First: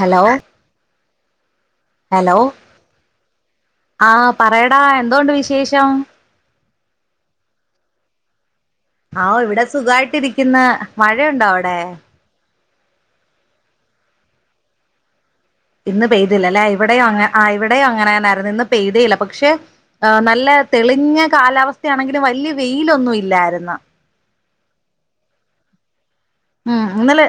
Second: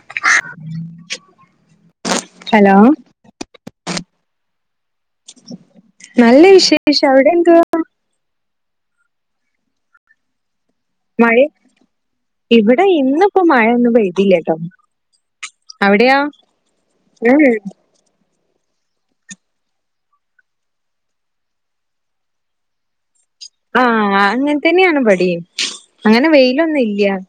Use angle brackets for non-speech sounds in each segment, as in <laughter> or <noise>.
Hello hello ആ. പറയടാ എന് നല്ല വിശേഷം. അവിടെ എന്തുവാ? ആ ഇവിടെ സുഖായിട്ടിരിക്കുന്ന്. മഴ മഴയുണ്ടോ അവിടെ? ഇവിടെ ഇന്നിപ്പോ മഴയൊന്നും പെയ്തില്ലട്ടോ. ഇന്ന് അവിടെയോ പെയ്തില്ലല്ലെ ഇവിടെയും അ ഇവിടെയും അങ്ങനെന്നെ. ഇന്ന് പെയ്തേയില്ല. പക്ഷെ നല്ല തെളിഞ്ഞ കാലാവസ്ഥ ആണെങ്കിലും വലിയ വെയിലൊന്നും ഇ ആ ആ അങ്‌ തന്നെയാണ് ഇബടിം. അങ്ങനെ വെയിലൊന്നും ഉം ഇല്ല. ഇന്നലെ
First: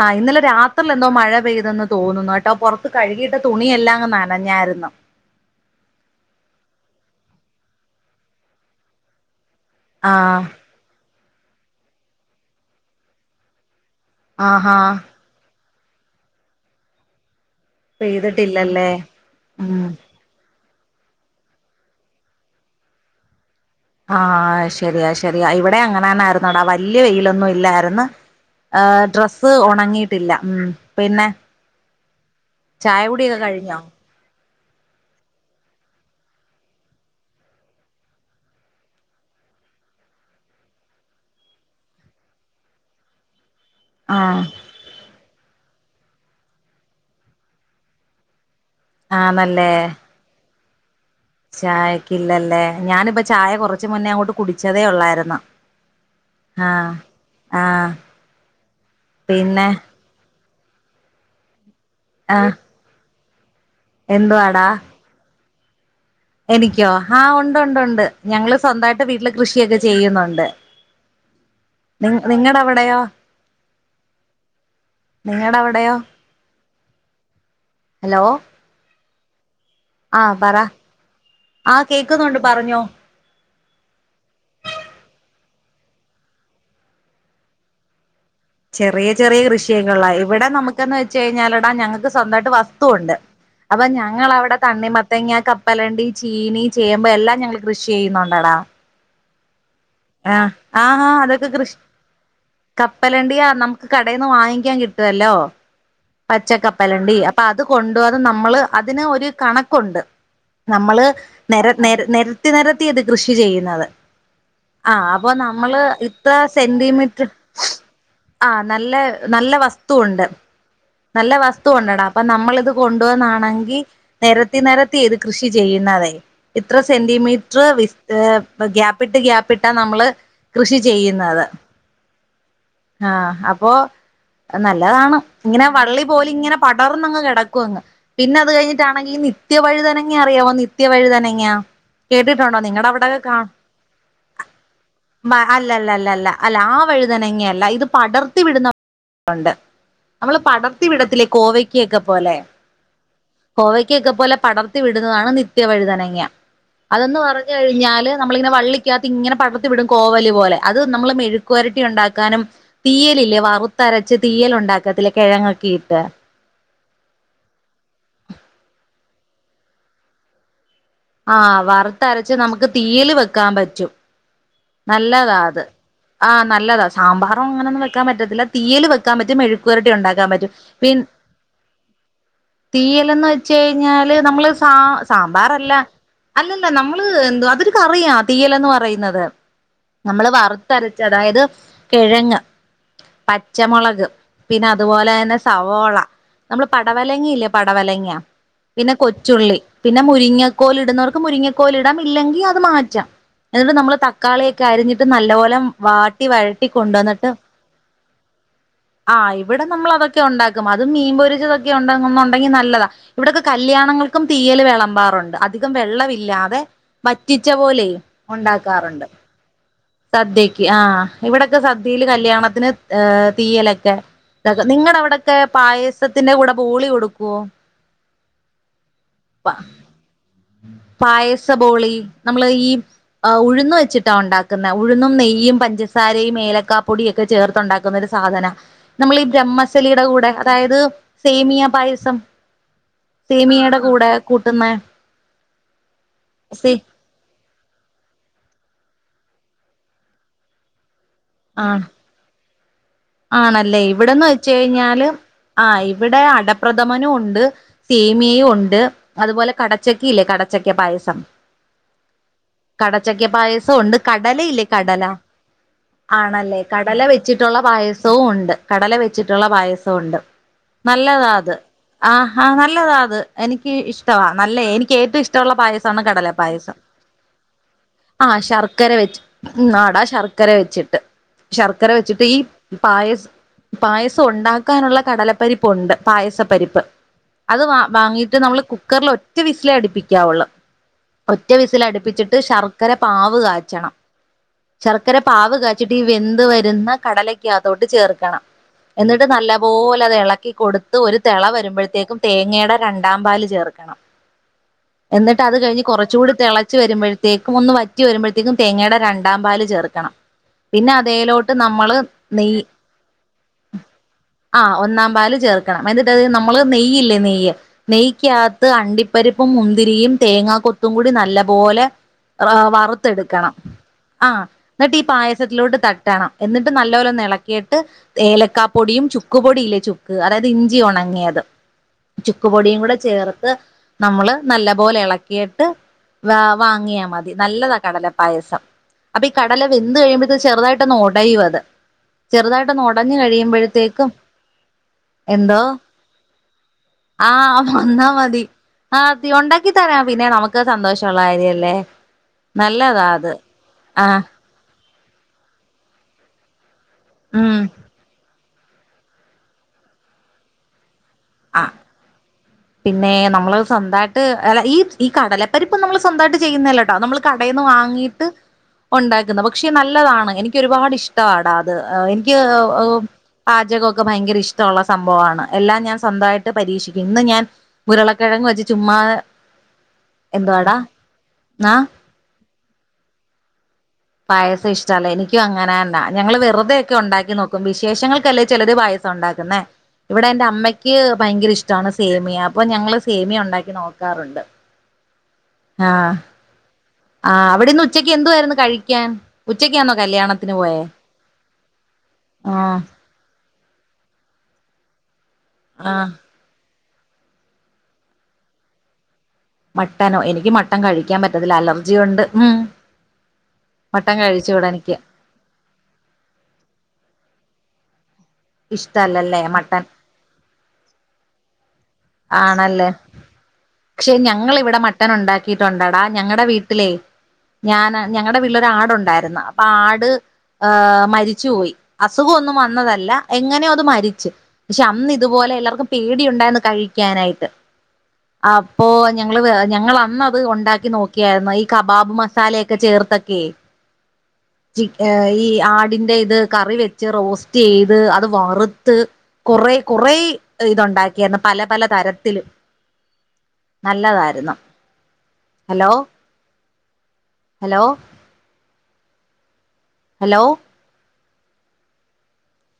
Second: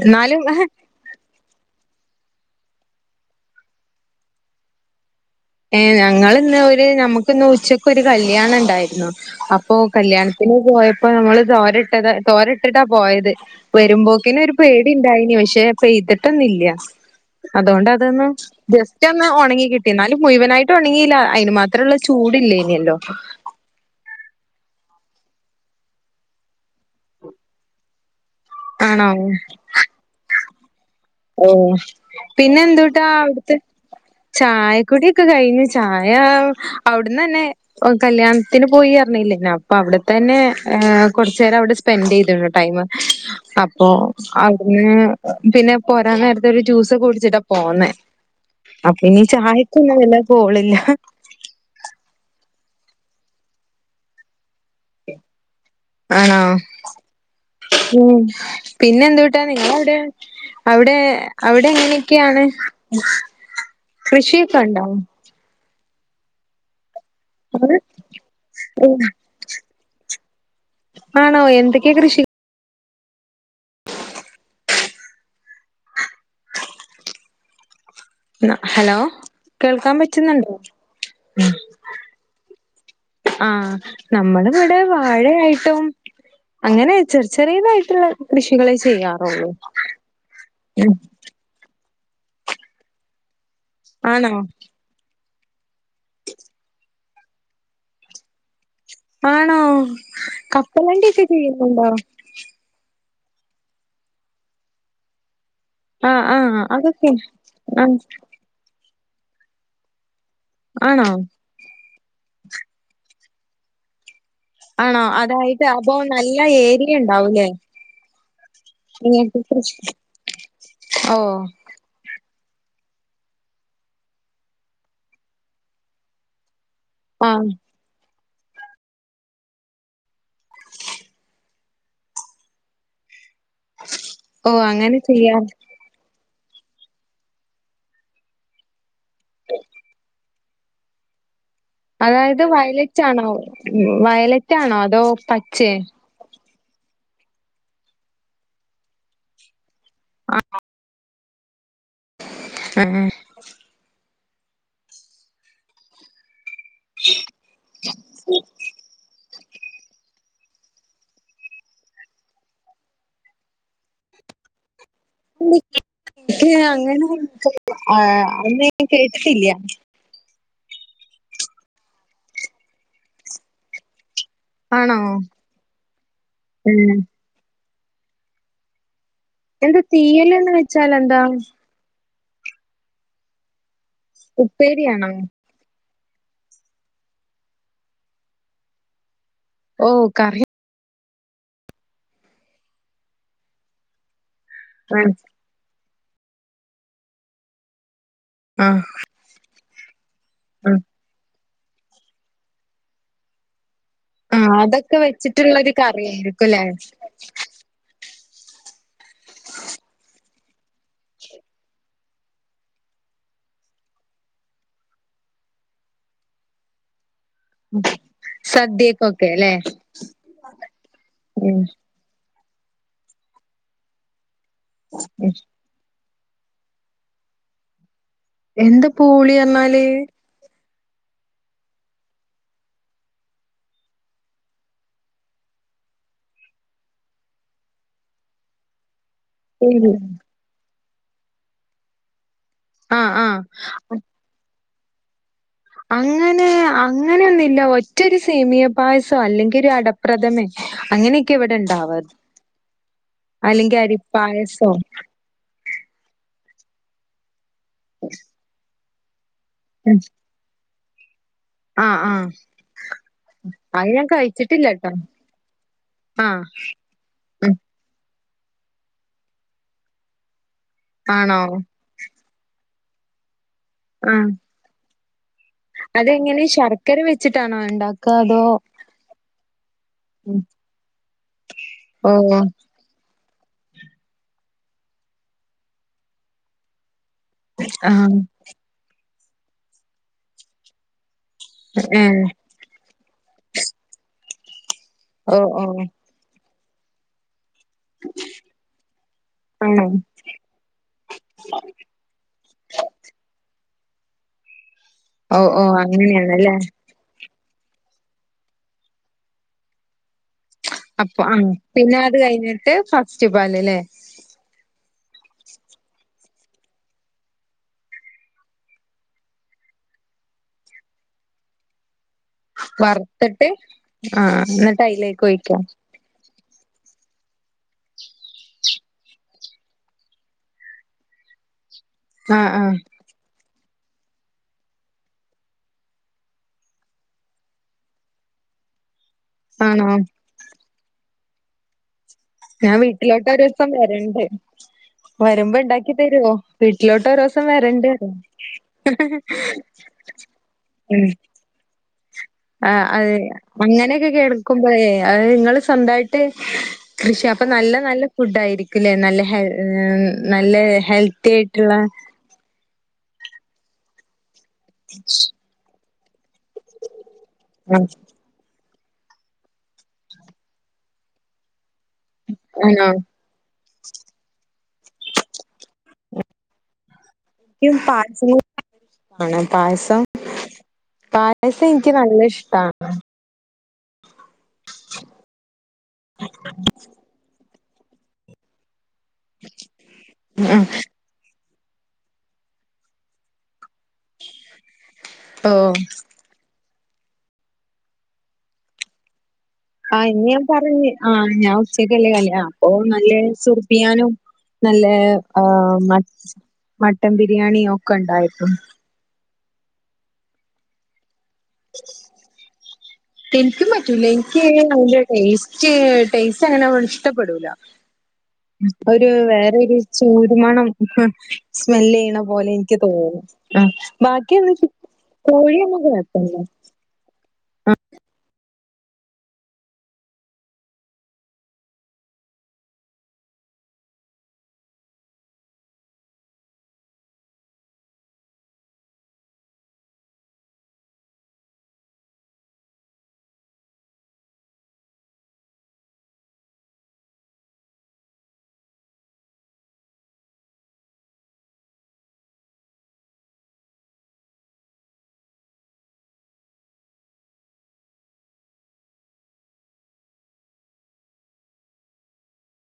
ആഹ് ഇന്നലെ എന്നാലും രാത്രിയിൽ എന്തോ മഴ പെയ്തെന്ന് തോന്നുന്നു കേട്ടോ. പുറത്ത് കഴുകിയിട്ട തുണിയെല്ലാം ങ്ങ് നനഞ്ഞായിരുന്നു. ഏ ഞങ്ങള് ഇന്ന് ഒരു നമ്മുക്ക് ഇന്ന് ഉച്ചക്ക് ഒരു കല്യാണം ഉണ്ടായിരുന്നു അ ഇപ്പോ ആഹ് കല്യാണത്തിന് പോയ ഇപ്പൊ നമ്മള് തോരട്ടത് തോരട്ടിട്ടാ പോയത് വരുമ്പോക്കിന് ഒരു ആഹാ പേടി ഉണ്ടായിന് പക്ഷെ പെയ്തിട്ടൊന്നില്ല അതുകൊണ്ട് അതൊന്ന് പെയ്തിട്ടില്ലല്ലേ ജസ്റ്റ് ഒന്ന് ഉണങ്ങി ഉം കിട്ടി എന്നാലും ഇവനായിട്ട് ഉണങ്ങിയില്ല അയിന് മാത്രള്ള ചൂടില്ലേനിയല്ലോ ആ ശരിയ ശരിയ ഇവടെ അങ്ങനെന്നായിരുന്നോടാ വല്യ വെയിലൊന്നും ഇല്ലായിരുന്നു ഹ ആണോ ഡ്രസ്സ് ഉണങ്ങിയിട്ടില്ല ഉം പിന്നെ ഓ <unintelligible> പിന്നെ ചായ എന്തൂട്ടാ കുടിയൊക്കെ അവിടുത്ത് കഴിഞ്ഞോ ചായക്കുടി ഒക്കെ കഴിഞ്ഞു ചായ അവിടന്നന്നേ കല്യാണത്തിന് പോയി അറിഞ്ഞില്ലേനോ അപ്പൊ അവിടെ തന്നെ കൊറചേരം അവിടെ സ്പെൻഡ് ചെയ്തീണ് ടൈമ് അപ്പൊ ആഹ് അവിട്ന്ന് പിന്നെ പോരാ നേരത്ത് ഒരു ജ്യൂസ് ഒക്കെ കുടിച്ചിട്ടാ പോന്നേ അപ്പ ഇനി ആന്നല്ലേ ചായക്കൊന്നും വല്ല പോളില്ല <unintelligible> ചായക്കില്ലല്ലേ ഞാനിപ്പ ചായ കുറച്ച മുന്നേ അങ്ങോട്ട് കുടിച്ചതേ ഒള്ളായിരുന്നു ആണോ ഉം പിന്നെ എന്ത്‌ വിട്ടാ പിന്നെ നിങ്ങളവിടെ അവിടെ അവിടെങ്ങനേ ഒക്കെയാണ് ആഹ് കൃഷിയൊക്ക എന്തുവാടാ ഉണ്ടോ എനിക്കോ ആ ഉണ്ട് ഉണ്ട് ഉണ്ട് ഞങ്ങള് സ്വന്തായിട്ട് വീട്ടില് കൃഷിയൊക്ക ചെയ്യുന്നുണ്ട് ആണോ എന്തൊക്കെയാ നി കൃഷി നിങ്ങടെ അവിടെയോ നിങ്ങടെ അവിടെയോ ഹലോ ഹലോ കേൾക്കാൻ ആഹ് പറ്റുന്നുണ്ടോ പറ ആഹ് കേക്കുന്നുണ്ട് പറഞ്ഞോ ആ നമ്മള് ഇവിടെ വാഴയായി ട്ടും അങ്ങനെ ചെറിയ ചെറിയതായിട്ടുള്ള കൃഷികളെ ചെറിയ ചെറിയ ചെയ്യാറുള്ളൂ കൃഷിയൊക്കെ ഉള്ളു ഇവിടെ ഉം നമുക്കന്ന് വെച്ച്കഴിഞ്ഞാലെടാ ഞങ്ങക്ക് സ്വന്തമായിട്ട് വസ്തുവുണ്ട് അപ്പൊ ആണോ ഞങ്ങൾഅവിടെ തണ്ണി തേങ്ങ കപ്പ കപ്പലണ്ടി ചീനി ചേമ്പ് ഇപ്പ എല്ലാം ഞങ്ങള് കൃഷി ചെയ്യുന്നുണ്ടടാ ആണോ ആ ആ ആ കപ്പലണ്ടിയൊക്കെ അതൊക്കെ കൃഷി ചെയ്യുന്നുണ്ടോ കപ കപ്പലണ്ടിയാ നമുക്ക് കടയിന്ന് വാങ്ങിക്കാൻ കിട്ടുവല്ലോ ആഹ് ആഹ് അതൊക്കെ പച്ചക്കപ്പലണ്ടി അപ്പൊ അത് കൊണ്ട് ആഹ് വന്ന് നമ്മള് അത് ഇതിന് ഒരു കണക്കുണ്ട് നമ്മള് ആണോ നെര നെരത്തി നെരത്തിയത് കൃഷി ചെയ്യുന്നത്. ആണോ ആഹ് അപ്പോ അതായത് നമ്മള് അപ്പൊ ഇത്ര നല്ല സെന്റി ഏരിയ മീറ്റർ ഉണ്ടാവൂലേ ആ നല്ല നിങ്ങൾക്ക് നല്ല കൃഷി വസ്തുവുണ്ട്. നല്ല ഓഹ് വസ്തു ഉണ്ടടാ അപ്പൊ നമ്മ നമ്മളിത് കൊണ്ടുവന്നാണെങ്കിൽ നെരത്തി നെരത്തി ഇത് കൃഷി ചെയ്യുന്നതെ ഇത്ര സെന്റി ആഹ് മീറ്റർ വിസ് ഇത് ഗ്യാപ്പിട്ട് ഗ്യയാപ്പിട്ടാ നമ്മള് കൃഷി ചെയ്യുന്നത് ആഹ്. അപ്പോ ഓഹ് അങ്ങനെ നല്ലതാണ്. ചെയ്യാ പിന്നെ വള്ളി പോലെ ഇങ്ങനെ പടർന്നങ്ങ് കിടക്കും അങ്ങ് പിന്നെ അത് കഴിഞ്ഞി ട്ടാണെങ്കിൽ നിത്യ വഴിതനങ്ങ അറിയാവോ? നിത്യ വഴിതനെങ്ങാ. അതായത് വയലറ്റാണോ വയലറ്റാണോ അതോ അല്ല പച്ചേ അല്ല അല്ല അല്ല അല്ല ആ വഴുതനങ്ങല്ല ഇത് പടർത്തി വിടുന്ന ഒണ്ട് കോവയ് ക്കക്കെ പോലെ ആഹ് കോവയ്ക്കക്കെ പോലെ പടർത്തി വിടുന്നതാണ് നിത്യ വഴതനങ്ങ. അതൊന്ന് പറഞ്ഞു കഴിഞ്ഞാല് നമ്മളിങ്ങനെ വള്ളിക്കാ ഇങ്ങനെ പടർത്തി വിടും കോവല് പോലെ അത് നമ്മള് മെഴുക്കുപരട്ടി ഉണ്ടാക്കാനും തീയലില്ലേ വറുത്തരച്ച് തീയൽ ഒണ്ടാക്കത്തില്ലേ? കെഴങ്ങക്കിയിട്ട് <unintelligible> ആന്ന് കേട്ടിട്ടില്ലാ ആ വറുത്തരച്ച് നമുക്ക് തീയില് വെക്കാൻ പറ്റും ആണോ നല്ലതാ അത് ആ നല്ലതാ ഉം സാമ്പാറും അങ്ങനൊന്നും വെ ക്കാൻ പറ്റത്തില്ല തീയല് വെയ് എന്ത തീയല്ന്ന് വെച്ചാലെ ന്താ തീയല്ന്ന് വെച് ഞ്ഞാല് നമ്മള് സാ ഉപ്പേരിയാണോ സാമ്പാറല്ല അല്ലല്ല നമ്മള് എന്ത അതൊ കറിയാ തീയലന്ന് പറയുന്നത് ഓ നമ്മള് കറി വറുത്തര അതായത് കിഴങ്ങ് പച്ചമുളക് പിന്നെ ആ അതുപോലെ തന്നെ സവോള നമ്മള് പടവലങ്ങിയില്ലേ പടവലങ്ങാ ആ പിന്നെ കൊച്ചുള്ളി പിന്നെ ആ മുരിങ്ങക്കോല ഇടുന്നവർക്ക് മുരിങ്ങ കൊലിടാം ഇല്ലെങ്കിൽ അത് മാറ്റാം എന്നിട്ട് നമ്മള് ആ തക്കാളിയൊക്കെ അതൊക്കെ അരിഞ്ഞിട്ട് നല്ല പോലെ വെച്ചിട്ടുള്ളൊരു വാട്ടി കറിയായിരിക്കുംല്ലേ വഴട്ടി കൊണ്ട വന്നിട്ട് ആ ഇവിടെ നമ്മൾ അതൊക്കെ ഉണ്ടാക്ക അത് മീൻപൊരിച്ചതൊക്കെ ഉണ്ടും ണ്ടെങ്കി നല്ലതാ ഇവിടെൊക്കെ കല്യാണങ്ങൾക്കും തീയൽ വിളമ്പാറുണ്ട് അധികം വെള്ളമില്ലാതെ വറ്റിച്ച പോലെയ ഉണ്ടാക്കാറുണ്ട് സദ്യക്കൊക്കെ ല്ലേ സദ്യക്ക് ആ് ഉം ഇവിടെൊക്കെ സദ്യയില് കല്യാണ തിന് തീയലൊക്കെ നിങ്ങള ഉം അവിടയൊക്കെ പായ ത്തിന്റെ കൂടെ ബോളി കൊടുക്കുവോ എന്താ പൂളി പറഞ്ഞാല് പായസപോളി നമ്മള് ഈ ഉഴന്ന് വെച്ചിട്ടാ ഉണ്ടാക്ക ഉഴന്നും നെയ്യും പഞ്ചസാരയും ഏലക്കാപ്പൊടിയ ഒക്കെ ചേർത്തുണ്ടാക്കുന്നൊ ഒരു സാധന നമ്മൾ ഈ ബ്രഹ്മസലിയുടെ കൂടെ അതായത് സേമിയാ പായസം ആ ആ സേമിയയുടെ കൂടെ കൂട്ടുന്ന അങ്ങനെ സേ അങ്ങനെയൊന്നുമില്ല ഒറ്റൊരു സേമിയെ പായസോ അല്ലെങ്കിൽ ഒരു അടപ്രദമൻ അങ്ങനെ ക്കൊ ആഹ് ഇവിടെണ്ടവ ആണല്ലേ ഇവിടെന്ന് വെച്ച കഴിഞ്ഞാല് ആ് ഇവിടെ അടപ്രഥമനും ഉണ്ട് സേമിയയും ഉണ്ട് അതുപോലെ കടച്ചക്ക ഇല്ലേ കടച്ചക്കി ക്ക പായസം ആ ആ കടച്ചക്ക പായസം അത് ഉണ്ട് ഞാൻ കടല ഇല്ലേ കഴിച്ചിട്ടില്ലട്ടോ കടല ആ ആണല്ലേ കടല വെച്ചിട്ടുള്ള പായസ സവും ഒണ്ട് കടല വെച്ചിട്ടുള്ള പായസവും ഒണ്ട് നല്ലതാ ആണോ അത് ആ ഹാ നൽ നല്ലതാ അത് എനിക്ക് ഇഷ്ടവാ ആഹ് നല്ല എനി ഏറ്റവും ഇഷ് ടള്ള പായസാണ് കടല അതെങ്ങനെ പായസം ശർക്കര വെച്ചിട്ടാണോ ഇണ്ടാക്കാ ആ അതോ ശർക്കര വെച് ആടാ ശർക്കര വെച്ചിട്ട് ശർക്കര വെച്ചിട്ട് ഈ ഓഹ് പായസ് പായസം ഉണ്ടാക്കാനുള്ള കടലപ്പരിപ്പുണ്ട് പായസ പരിപ്പ് അത് വ ആഹ് വാങ്ങിയിട്ട് നമ്മള് കുക്കർൽ ഒ ഒറ്റ വിസിലെ അടിപ്പിക്കാവുള്ളൂ ഒറ്റ വിസില് ഏഹ് അടുപ്പിച്ചിട്ട് ശർക്കര പാവ് കാച്ചണം ശർക്കര ഓഹ് പാവ് ഓഹ് കാച്ചിയിട്ട് ഈ വെന്ത് വ രുന്ന കടല ക്കകത്തോട്ട് ചേർക്കണം എന്നിട്ട് ആണോ നല്ലപോലെ അത് ഇളക്കി കൊടുത്ത് ഒരു തിള വരുമ്പോഴത്തേക്കും തേങ്ങയുടെ രണ്ടാം പാല് ചേർ ക്കണം എന്നിട്ട് ഓഹ് അത് ഓഹ് കഴിഞ്ഞ് കുറച്ചൂടി അങ്ങനെയാണല്ലേ തിളച്ച് വരുമ്പ ഴത്തേക്കും ഒന്ന് വറ്റി വരുമ്പോഴത്തേക്കും തേങ്ങയുടെ രണ്ടാം പാല് ചേർക്കണം പിന്നെ അപ്പൊ ആഹ് അതേലോട്ട് നമ്മള് പിന്നെ അത് നെയ്യ് കഴിഞ്ഞിട്ട് ഫസ്റ്റ് പാലല്ലേ ആ ഒന്നാം പാല് ചേർക്കണം എന്നിട്ടത് നമ്മള് നെയ്യില്ലേ നെയ്യ് നെയ്യിക്കകത്ത് അണ്ടിപ്പരിപ്പും മുന്തിരിയും തേങ്ങാ കൊത്തും കൂടി നല്ല പോലെ വറുത്തിട്ട് വറുത്തെടുക്കണം ആ ആഹ് എന്നിട്ട് ഈ അയിലേക്ക് ഒഴിക്കാ പായസത്തിലോട്ട് തട്ടണം എന്നിട്ട് ന ല്ല പോലൊന്ന് ഇളക്കിയിട്ട് ഏലക്കാ പൊടിയും ചുക്ക്പൊടി ഇല്ലേ ചുക്ക് അതായത് ഇഞ്ചി ഉണങ്ങിയത് ആഹ് ആഹ് ചുക്ക്പൊടിയും കൂടെ ചേർത്ത് നമ്മള് നല്ല പോലെ ഇളക്കിയിട്ട് വ വാങ്ങിയാൽ മതി നല്ലതാ കടലപ്പായസം അപ്പ ഈ കടല ആണോ വെന്ത് കഴിയുമ്പഴത് ചെറുതായിട്ട് ഒന്ന് ഒ ഒടയുവത് ചെറുതായിട്ട് ഞാൻ ഒന്നുടഞ്ഞു വീട്ടിലോട്ട് ഒരൂസം കഴിയുമ്പോഴത്തേക്കും വരണ്ട് വരുമ്പോ എന്തോ ഇണ്ടാക്കി തരുവോ വീട്ടിലോട്ട് ഒരൂസം ആഹ് വരണ്ട് വന്നാ മതി ആഹ് തീ ഉണ്ടാക്കി തരാം പിന്നെ നമുക്ക് ഉം സന്തോഷമുള്ള കാര്യല്ലേ ആഹ് നല്ലതാ അതെ അത് അങ്ങനെയൊക്കെ ആഹ് കേൾക്കുമ്പോഴെ നിങ്ങള് സ്വന്തമായിട്ട് കൃഷി അപ്പൊ ഉം നല്ല നല്ല ഫുഡ് ആയിരിക്കും പിന്നെ നല്ല ഹെൽ നല്ല ഹെൽത്ത് ഹെൽത്തിയായിട് ആഹ് ഉള്ള പിന്നെ നമ്മള് സ്വന്തായിട്ട് അല്ല ഈ ഈ കാടലപ്പരിപ്പ് പ്പ നമ്മള് സ്വന്തായിട്ട് ചെയ്യുന്നല്ലട്ടാ നമ്മൾ കടയീന്ന് ആഹ് വാങ്ങീട്ട് ഉണ്ടാക്കുന്ന പക്ഷേ നല്ലതാണ് എനിക്ക് ഒരുപാട് ഇഷ്ടാണ്ടാ എനിക്ക് ഒ ആണോ? പാചകൊക്കെ ഭയങ്കര ഇഷ് ത്തൊള്ള സംഭവാണ് എല്ലാ ഞാൻ സ്വന്തായിട്ട് പരീക്ഷി എനിക്കും പായസം ക ഇഷ്ടാണ് പായസം എന്തുവാടാ പായസം ആ എനിക്ക് നല്ല ഇഷ്ടാണ് പായസം ഇഷ്ടല്ല എനിക്കും അങ്ങനെന്നാ ഞങ്ങള് വെറുതേക്ക ഉണ്ടാക്കി നോ ക്കും വിശേഷങ്ങൾക്കല്ലേ ചിലര് വയ ഉണ്ടാക്കുന്ന ഇവിടെ എന്റെ ഉം അമ്മയ്ക്ക് ഭയങ്കര ഇഷ് ഇഷ്ടാണ് സേമിയ അപ്പൊ ഞങ്ങള് സേമിയ ഉണ്ടാക്കി നോക്കാറുണ്ട് തോ ആഹ് ആഹ് അവിടിന്ന് ഉച്ചക്ക് എന്തുവായിരുന്നു കഴിക്കാൻ ഉച്ചക്കാന്നോ ആഹ് ഇനി ഞാൻ കല്യാണത്തിന് പോയേ പറഞ്ഞു ആ ഞാൻ ഉച്ചക്കല്ലേ കല്ല അപ്പൊ ആഹ് നല്ല സുർ പിയാനോ നല്ലാ ആഹ് മറ്റ മട്ടൻ ബിരിയാണിയൊക്ക ഇണ്ടായിരുന്നു മട്ടനോ എനിക്ക് മട്ടൻ കഴി എനിക്കും പറ്റൂല മട്ടൻ എനിക്ക് കഴിച്ചൂടാ എനിക്ക് അതിന്റെ ടേസ്റ്റ് ടേസ്റ്റ് അങ്ങനെ ഇഷ്ടപ്പെടൂല ഒരു ഇഷ്ടല്ലല്ലേ വേറൊരു മട്ടൻ ചൂടുമണം ഉം സ്മെല്ലെയ്യണ പോലെ എനിക്ക് ആണല്ലേ തോന്നും പക്ഷെ ബാക്കിന്ന്ട്ട ഞങ്ങളിവിടെ മട്ടൻ കോഴിമ്മ കൊഴപ്പില്ല ഞാനാ ഞങ്ങടെ ഉള്ള ആടുണ്ടായിരുന്നു അപ്പൊ ആട് ആ മരിച്ചു പോയി അസുഖൊന്നും വന്നതല്ല എങ്ങനെയോ അത് മരിച്ച് പക്ഷെ അന്ന് ഇതുപോലെ എല്ലാർക്കും പേടിണ്ടായിര്ന്ന് കഴി ക്കാനായിട്ട് അപ്പോ ഞങ്ങൾ ഞങ്ങളന്നത് ഉണ്ടാക്കി നോക്കിയാരുന്നു ഈ കബാബ് മസാലയൊക്കെ ചേർത്തൊക്കെ ഈ ആടിന്റെ ഇത് കറി വെച്ച് റോസ്റ്റ് ചെയ്ത് അത് വറുത്ത് കൊറേ കൊറേ ഇത്ണ്ടാക്കിയാര്ന്നു പല പല തരത്തിലും നല്ലതായിരുന്നു ഹലോ ഹലോ ഹലോ